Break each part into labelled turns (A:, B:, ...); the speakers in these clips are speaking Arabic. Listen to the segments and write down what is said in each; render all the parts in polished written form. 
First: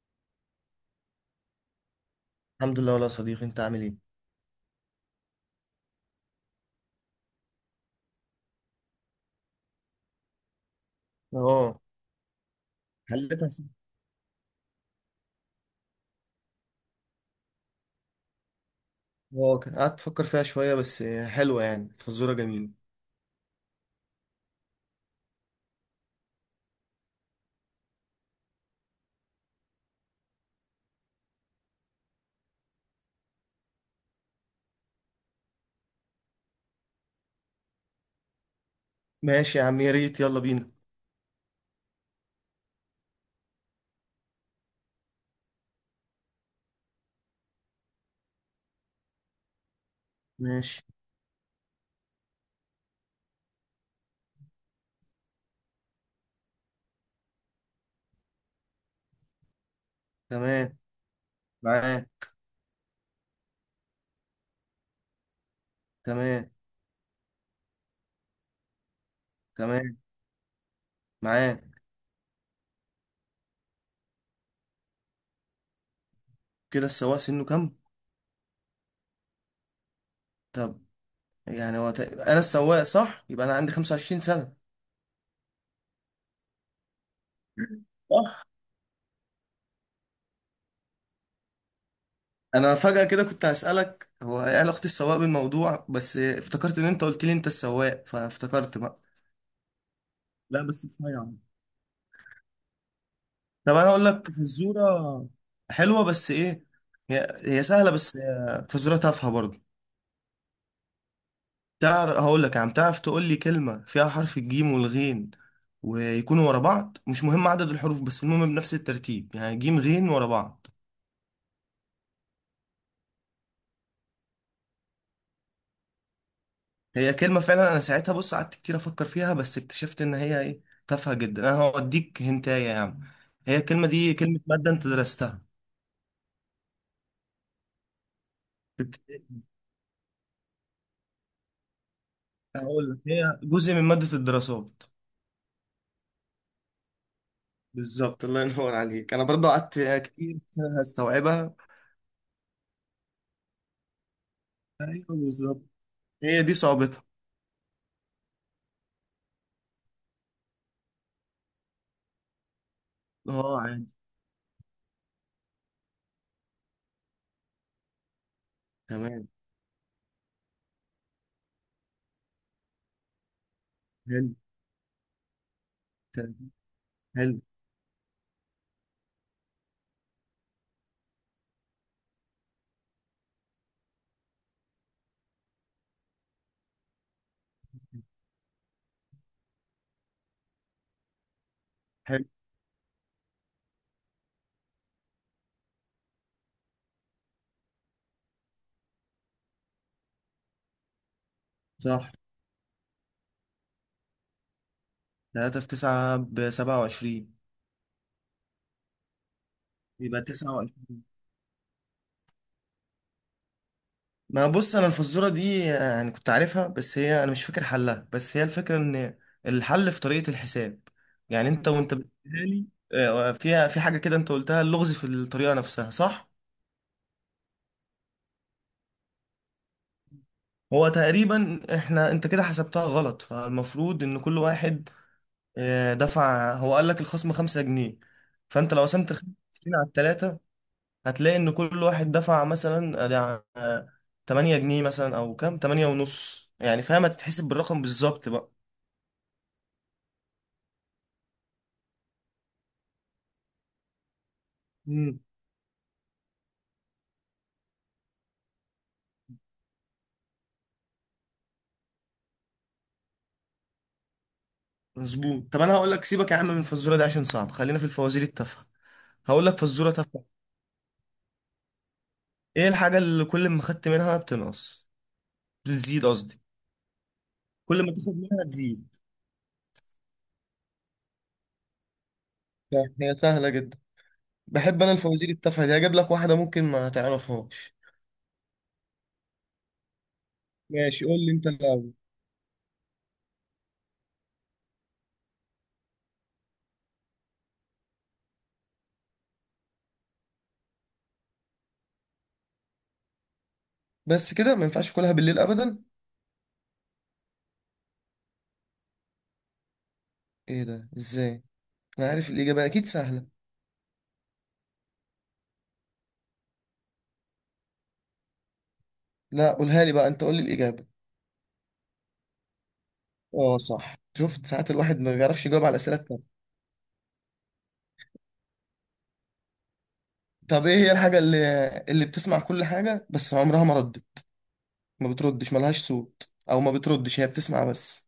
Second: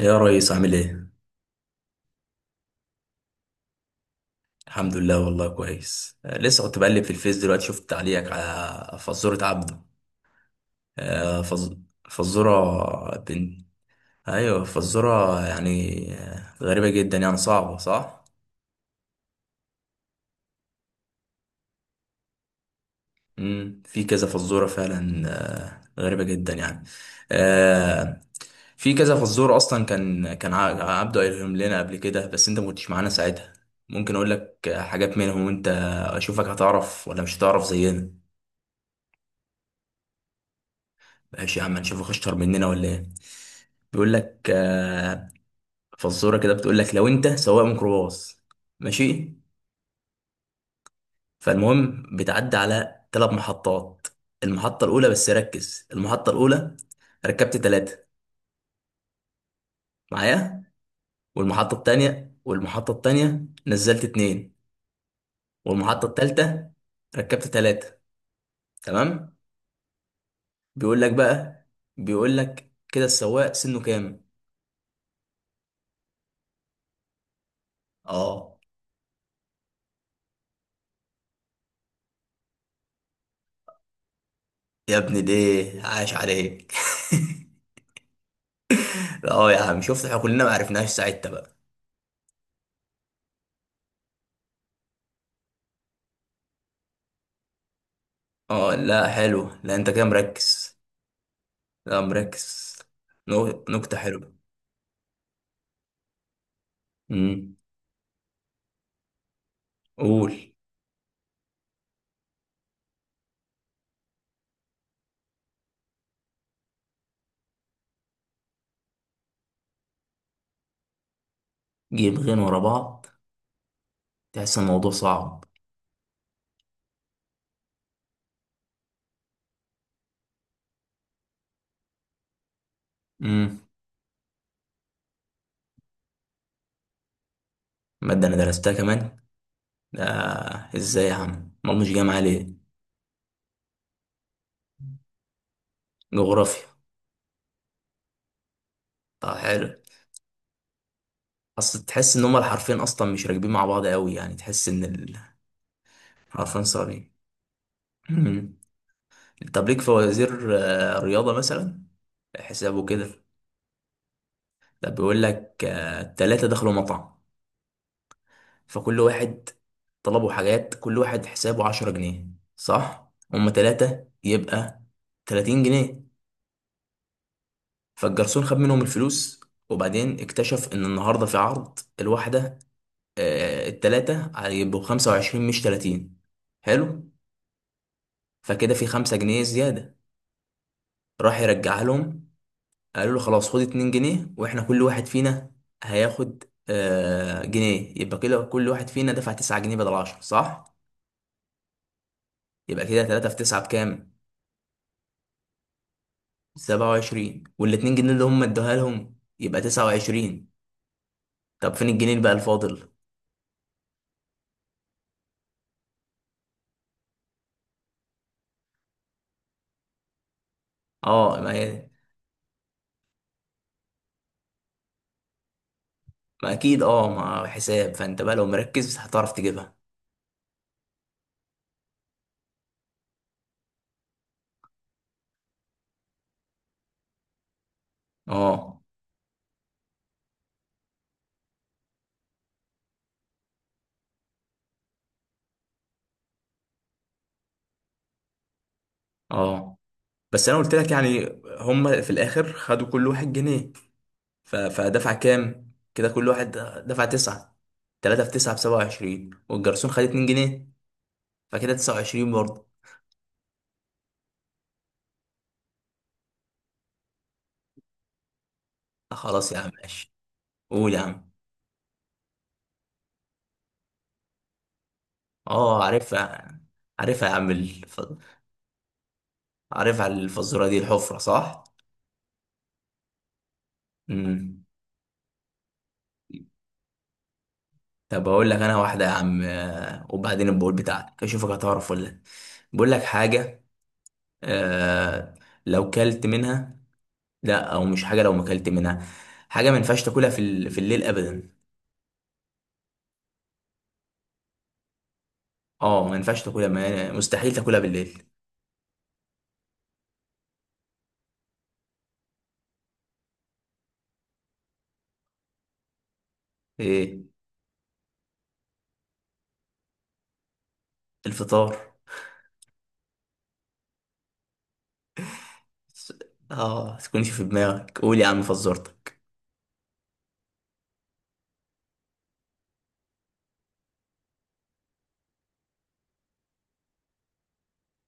A: يا ريس عامل ايه؟
B: الحمد لله، والله يا صديقي. انت عامل ايه؟
A: الحمد لله والله كويس، لسه كنت بقلب في الفيس دلوقتي، شفت تعليقك على فزورة عبده. آه، فز...
B: اه.
A: فزورة
B: حلتها
A: بنت.
B: س-
A: ايوه فزورة، يعني غريبة جدا، يعني صعبة صح؟
B: اه، كان قعدت افكر فيها شويه، بس حلوه يعني، فزوره جميله.
A: مم. في كذا فزورة فعلا. غريبة جدا يعني. آه، في كذا فزورة اصلا. كان عبده قايلهم لنا قبل كده، بس انت ما كنتش معانا ساعتها. ممكن اقول لك حاجات منهم، وانت اشوفك هتعرف ولا مش هتعرف زينا.
B: ماشي يا عم، يا ريت، يلا بينا.
A: ماشي يا عم، نشوفك اشطر مننا ولا ايه. بيقول لك فزوره كده بتقول لك، لو انت سواق ميكروباص ماشي،
B: ماشي.
A: فالمهم بتعدي على 3 محطات. المحطه الاولى، بس ركز، المحطه الاولى ركبت ثلاثه معايا،
B: تمام.
A: والمحطه
B: معاك.
A: الثانيه، والمحطه الثانيه نزلت اتنين، والمحطه
B: تمام.
A: الثالثه ركبت ثلاثه، تمام.
B: تمام.
A: بيقول لك
B: معاك.
A: بقى، بيقول لك كده السواق سنه كام.
B: كده السواق سنه كام؟
A: اه
B: طب، يعني هو انا السواق صح، يبقى انا عندي 25 سنه.
A: يا ابني ده، عاش عليك.
B: صح.
A: اه يا عم، شفت احنا كلنا ما عرفناش ساعتها بقى.
B: انا فجاه كده كنت هسالك هو ايه علاقه السواق بالموضوع، بس افتكرت ان انت قلت لي انت السواق،
A: اه
B: فافتكرت بقى.
A: لا حلو، لا انت كده
B: لا
A: مركز.
B: بس صحيح.
A: لا، مركز.
B: طب انا
A: نكتة
B: اقول لك
A: حلوة.
B: فزوره حلوه، بس ايه، هي
A: امم.
B: هي سهله، بس فزوره تافهه برضه.
A: قول.
B: تعرف؟ هقول لك يا عم، تعرف تقول لي كلمه فيها حرف الجيم والغين، ويكونوا ورا بعض، مش مهم عدد الحروف، بس المهم بنفس الترتيب، يعني جيم غين ورا بعض.
A: جيبين ورا بعض، تحس الموضوع صعب.
B: هي كلمه فعلا، انا ساعتها بص قعدت كتير افكر فيها، بس اكتشفت ان هي ايه، تافهه جدا. انا هوديك هنتايه يا عم. هي
A: امم.
B: الكلمه دي كلمه ماده انت درستها
A: مادة انا درستها
B: في
A: كمان؟
B: ابتدائي.
A: ده ازاي يا عم، ما مش جاي معايا ليه.
B: هقول لك، هي جزء من ماده الدراسات.
A: جغرافيا.
B: بالظبط، الله ينور عليك. انا
A: طب
B: برضو
A: حلو.
B: قعدت كتير هستوعبها.
A: اصل تحس ان هما الحرفين اصلا مش راكبين مع بعض قوي، يعني تحس ان
B: ايوه بالظبط، هي دي
A: الحرفين
B: صعوبتها.
A: صعبين. امم. طب ليك فوازير رياضة مثلا، حسابه كده.
B: اه عادي.
A: ده بيقول لك التلاتة دخلوا مطعم، فكل
B: تمام.
A: واحد طلبوا حاجات، كل واحد حسابه 10 جنيه، صح؟ هما تلاتة،
B: حلو.
A: يبقى 30 جنيه.
B: تمام. حلو.
A: فالجرسون خد منهم الفلوس، وبعدين اكتشف إن النهاردة في عرض الواحدة. التلاتة هيبقوا 25 مش تلاتين، حلو؟ فكده في 5 جنيه زيادة، راح يرجعها
B: حلو.
A: لهم. قالوا له خلاص خد 2 جنيه، واحنا كل واحد فينا هياخد آه جنيه. يبقى كده كل واحد فينا دفع 9 جنيه بدل 10، صح؟
B: صح.
A: يبقى كده 3 في 9 بكام.
B: 3 في 9 ب 27.
A: 27 وال 2 جنيه اللي هم ادوها لهم، يبقى
B: يبقى
A: 29.
B: 29.
A: طب فين الجنيه اللي بقى الفاضل.
B: ما بص، انا الفزوره دي يعني كنت عارفها، بس هي انا مش فاكر حلها، بس هي الفكره ان الحل في طريقه الحساب.
A: اه
B: يعني
A: ما
B: انت
A: هي،
B: وانت بتقولها لي، فيها في حاجه كده، انت قلتها، اللغز في الطريقه نفسها صح.
A: ما اكيد، اه ما حساب، فانت بقى لو مركز هتعرف تجيبها.
B: هو تقريبا احنا، انت كده حسبتها غلط، فالمفروض ان كل واحد دفع، هو قال لك الخصم خمسة جنيه. فانت
A: اه،
B: لو قسمت الخمسة جنيه على التلاتة، هتلاقي ان كل واحد دفع مثلا آه، ده، آه، تمانية جنيه مثلا، او كام، تمانية ونص، يعني فاهم، هتتحسب بالرقم بالظبط بقى.
A: اه. بس انا قلت لك يعني، هم في الاخر خدوا كل واحد جنيه، فدفع
B: امم.
A: كام كده كل واحد، دفع 9. 3 في 9 ب 27، والجرسون خد 2 جنيه، فكده 29 برضه.
B: مظبوط. طب انا هقول لك، سيبك يا عم من الفزوره دي عشان صعب، خلينا في الفوازير التافهه. هقول
A: خلاص يا
B: لك
A: عم
B: فزوره
A: ماشي.
B: تافهه.
A: قول يا عم.
B: ايه الحاجه اللي كل ما خدت منها بتنقص،
A: اه
B: بتزيد قصدي،
A: عارفها. عارفها يا عم،
B: كل ما تاخد منها تزيد؟
A: عارفها الفزورة دي، الحفرة صح؟
B: هي سهله جدا.
A: امم.
B: بحب انا الفوازير التافهه دي، هجيب لك واحده ممكن ما تعرفهاش.
A: طب هقول لك انا واحدة يا عم، وبعدين البقول
B: ماشي، قول
A: بتاعتك
B: لي انت
A: اشوفك هتعرف
B: الاول.
A: ولا لا. بقول لك حاجة، آه... لو كلت منها، لا او مش حاجة، لو ما كلت منها حاجة، ما ينفعش تاكلها في في الليل ابدا.
B: بس كده، ما ينفعش اكلها بالليل ابدا.
A: اه ما ينفعش تاكلها، ما... مستحيل تاكلها بالليل.
B: ايه ده، ازاي؟ انا عارف الاجابه اكيد سهله.
A: ايه،
B: لا قولها لي بقى، انت قول لي الاجابه.
A: الفطار.
B: اه صح، شفت ساعات الواحد ما بيعرفش يجاوب على الاسئله
A: س-
B: التانية.
A: اه تكونش في دماغك، قول يا عم فزورتك.
B: طب ايه هي الحاجه اللي بتسمع كل حاجه بس عمرها ما ردت، ما بتردش، ملهاش صوت، او ما بتردش، هي بتسمع بس؟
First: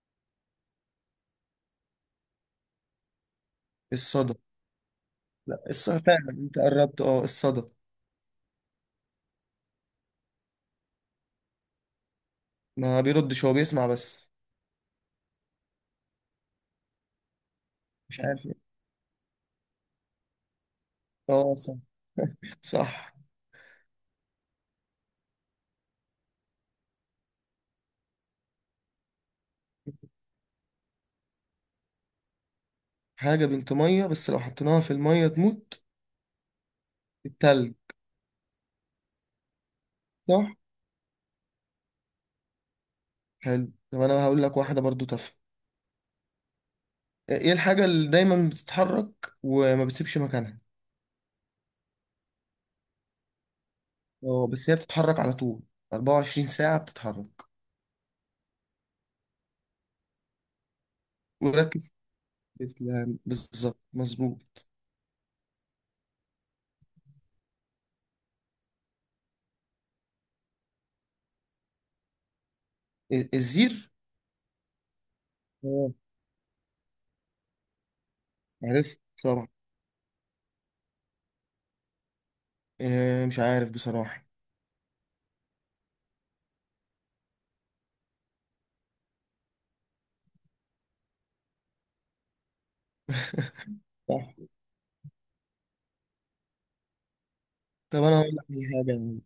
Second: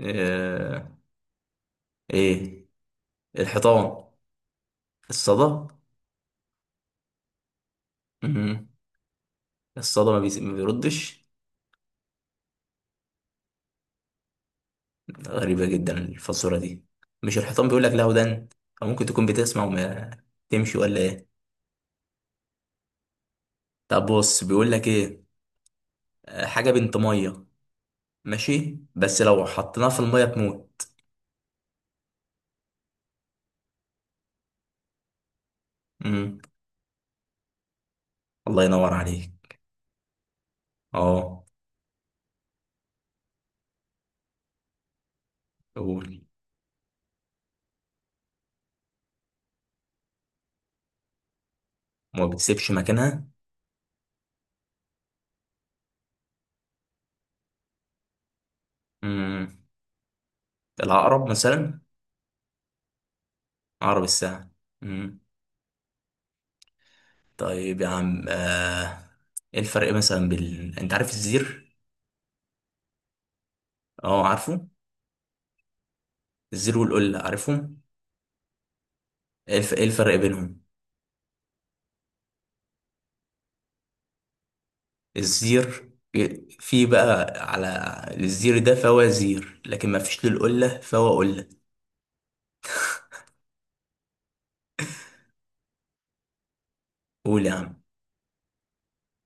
A: آه... ايه، الحيطان،
B: الصدى. لا
A: الصدى.
B: الصدى فعلا، انت قربت، اه الصدى،
A: مم. الصدى ما بيردش.
B: ما بيردش هو بيسمع بس.
A: غريبة جدا الفزورة دي. مش الحيطان، بيقول لك لا
B: مش عارف
A: ودن،
B: ايه.
A: او ممكن تكون بتسمع وما تمشي، ولا ايه.
B: اه صح. صح.
A: طب بص بيقول لك ايه، حاجة بنت مية ماشي، بس لو حطيناها في المية تموت.
B: حاجه بنت ميه بس لو حطيناها في الميه تموت.
A: مم.
B: التلج.
A: الله ينور عليك.
B: صح.
A: اه.
B: حلو، طب انا هقول لك واحده برضو تافهه.
A: قول.
B: ايه الحاجه اللي دايما بتتحرك وما بتسيبش مكانها؟
A: وما بتسيبش مكانها.
B: اه بس، هي بتتحرك على طول، 24 ساعه بتتحرك.
A: مم. العقرب مثلا،
B: وركز. تسلم، بالظبط،
A: عقرب الساعة.
B: مظبوط.
A: مم. طيب يا عم، ايه الفرق مثلا، بال انت عارف الزير.
B: إيه، الزير.
A: اه عارفه.
B: اه
A: الزير والقلة عارفهم.
B: عرفت طبعا.
A: إيه الفرق بينهم؟
B: إيه مش عارف بصراحه.
A: الزير إيه، في بقى على الزير ده فهو زير، لكن ما فيش للقلة فهو قلة.
B: صح.
A: قول يا عم.
B: طب انا هقول لك على حاجه يعني.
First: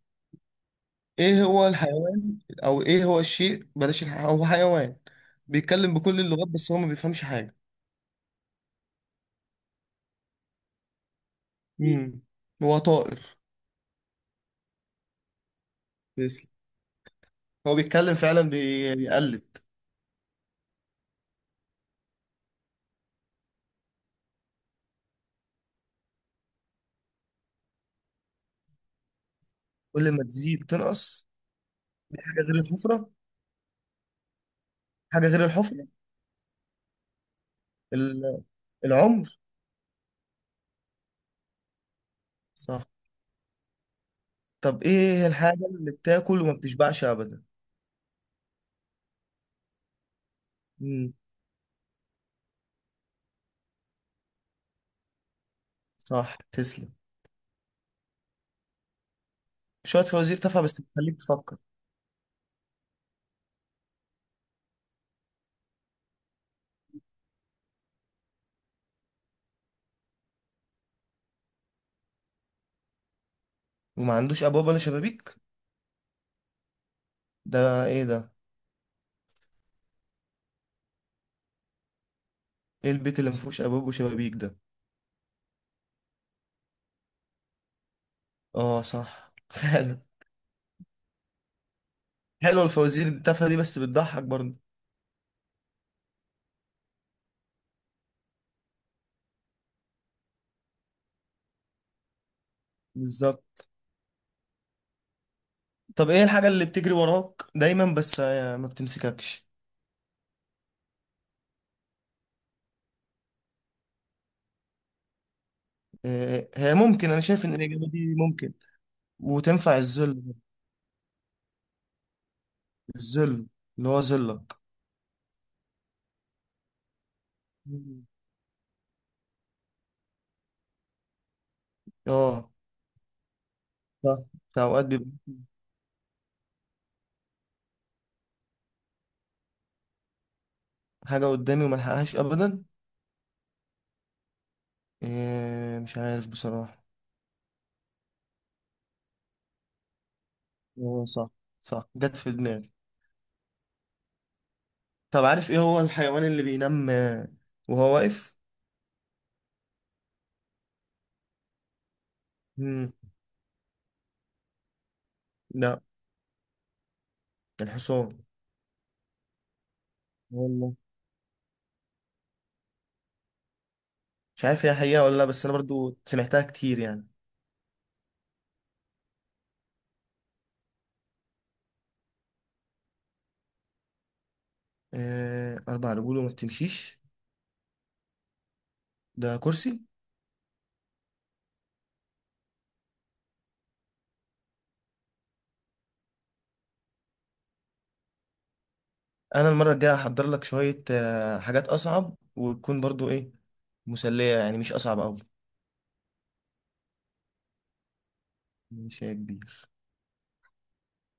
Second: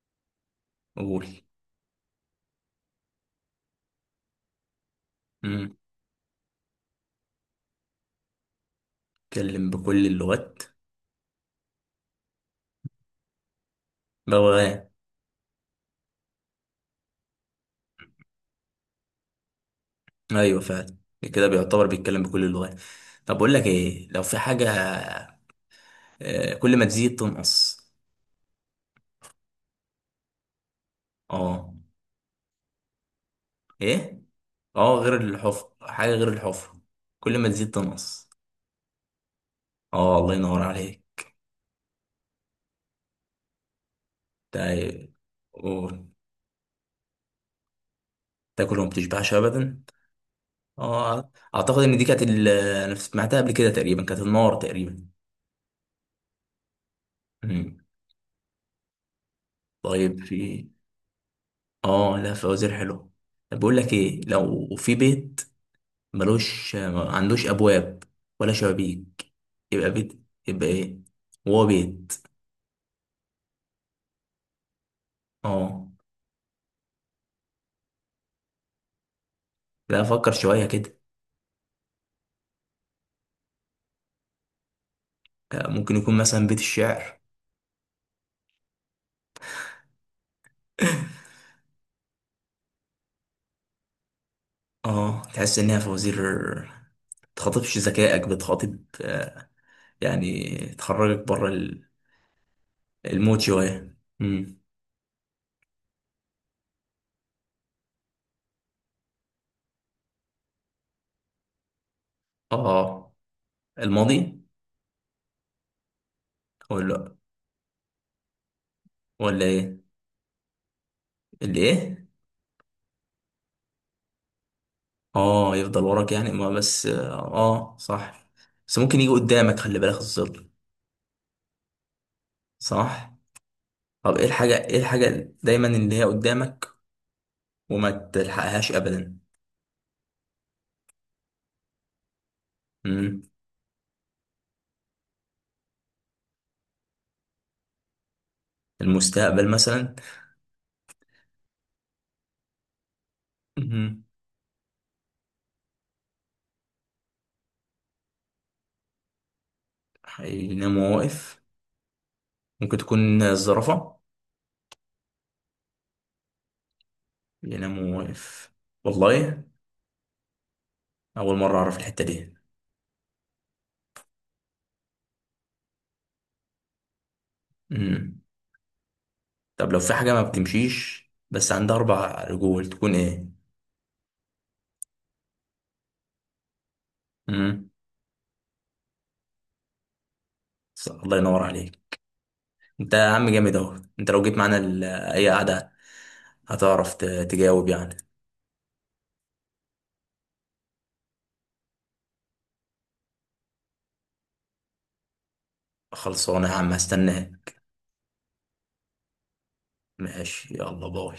A: قول.
B: ايه هو الحيوان، او ايه هو الشيء، هو حيوان
A: مم.
B: بيتكلم بكل اللغات، بس هو ما بيفهمش حاجه.
A: بيتكلم بكل اللغات،
B: امم. هو طائر
A: بغبغان.
B: بس، هو بيتكلم فعلا بيقلد.
A: ايوه فعلا، كده بيعتبر بيتكلم بكل اللغات. طب اقول لك ايه، لو في حاجة كل ما تزيد تنقص.
B: كل ما تزيد تنقص.
A: اه.
B: دي حاجة غير الحفرة.
A: ايه، اه غير
B: حاجة غير
A: الحفر،
B: الحفرة.
A: حاجة غير الحفر، كل ما تزيد تنقص.
B: ال- العمر.
A: اه الله ينور عليك.
B: صح. طب
A: تا-
B: ايه هي الحاجة اللي
A: و-
B: بتاكل وما بتشبعش ابدا؟
A: تاكل وما بتشبعش ابدا.
B: امم.
A: اه اعتقد ان دي كانت انا سمعتها قبل كده تقريبا، كانت النار تقريبا.
B: صح تسلم.
A: مم.
B: شوية
A: طيب
B: فوازير تافهة،
A: في.
B: بس بتخليك تفكر.
A: اه لا فوازير حلو. طب بقول لك ايه، لو في بيت ملوش، ما عندوش ابواب ولا شبابيك، يبقى بيت، يبقى ايه، هو بيت.
B: وما عندوش ابواب ولا شبابيك.
A: اه
B: ده ايه ده؟
A: لا، فكر شوية كده.
B: ايه البيت اللي ما فيهوش ابواب وشبابيك ده؟
A: ممكن يكون مثلا بيت الشعر.
B: اه صح، فعلا. حلوة الفوازير التافهة دي، بس بتضحك برضه.
A: اه تحس انها فوازير، تخاطبش ذكائك، بتخاطب يعني تخرجك بره المود
B: بالظبط.
A: شوية. امم.
B: طب ايه الحاجة اللي بتجري وراك دايما، بس ما بتمسككش؟
A: اه الماضي.
B: هي ممكن،
A: ولا،
B: انا شايف ان الاجابة دي ممكن
A: ولا
B: وتنفع
A: ايه.
B: الذل.
A: اللي ايه.
B: الذل، اللي هو ذلك.
A: اه يفضل وراك يعني، ما بس اه
B: مم.
A: صح. بس ممكن يجي قدامك، خلي بالك، الظل.
B: اه
A: صح.
B: ده
A: طب ايه
B: ده
A: الحاجة، ايه
B: اوقات بيبقى
A: الحاجة دايما اللي هي قدامك، وما تلحقهاش ابدا.
B: حاجة قدامي وملحقهاش ابدا.
A: امم.
B: إيه مش عارف بصراحة.
A: المستقبل مثلا.
B: هو صح، صح، جت في دماغي.
A: امم.
B: طب عارف ايه هو الحيوان اللي بينام وهو واقف؟
A: حينام وهو واقف، ممكن
B: مم.
A: تكون الزرافة،
B: لا
A: ينام
B: الحصان.
A: واقف. والله.
B: والله.
A: أول مرة أعرف الحتة دي.
B: مش عارف هي حقيقة ولا لا، بس انا برضو سمعتها كتير يعني.
A: مم. طب لو في حاجة ما بتمشيش، بس عندها أربع رجول، تكون إيه؟
B: إيه اربع رجول وما بتمشيش؟
A: مم.
B: ده كرسي.
A: الله ينور عليك. أنت يا عم جامد أهو، أنت لو جيت معانا أي قعدة هتعرف تجاوب يعني.
B: انا المره الجايه هحضر لك شويه حاجات اصعب، وتكون برضو ايه، مسليه يعني، مش اصعب قوي.
A: خلصانة يا عم، هستناك.
B: مش هي كبير.
A: ماشي يلا باي.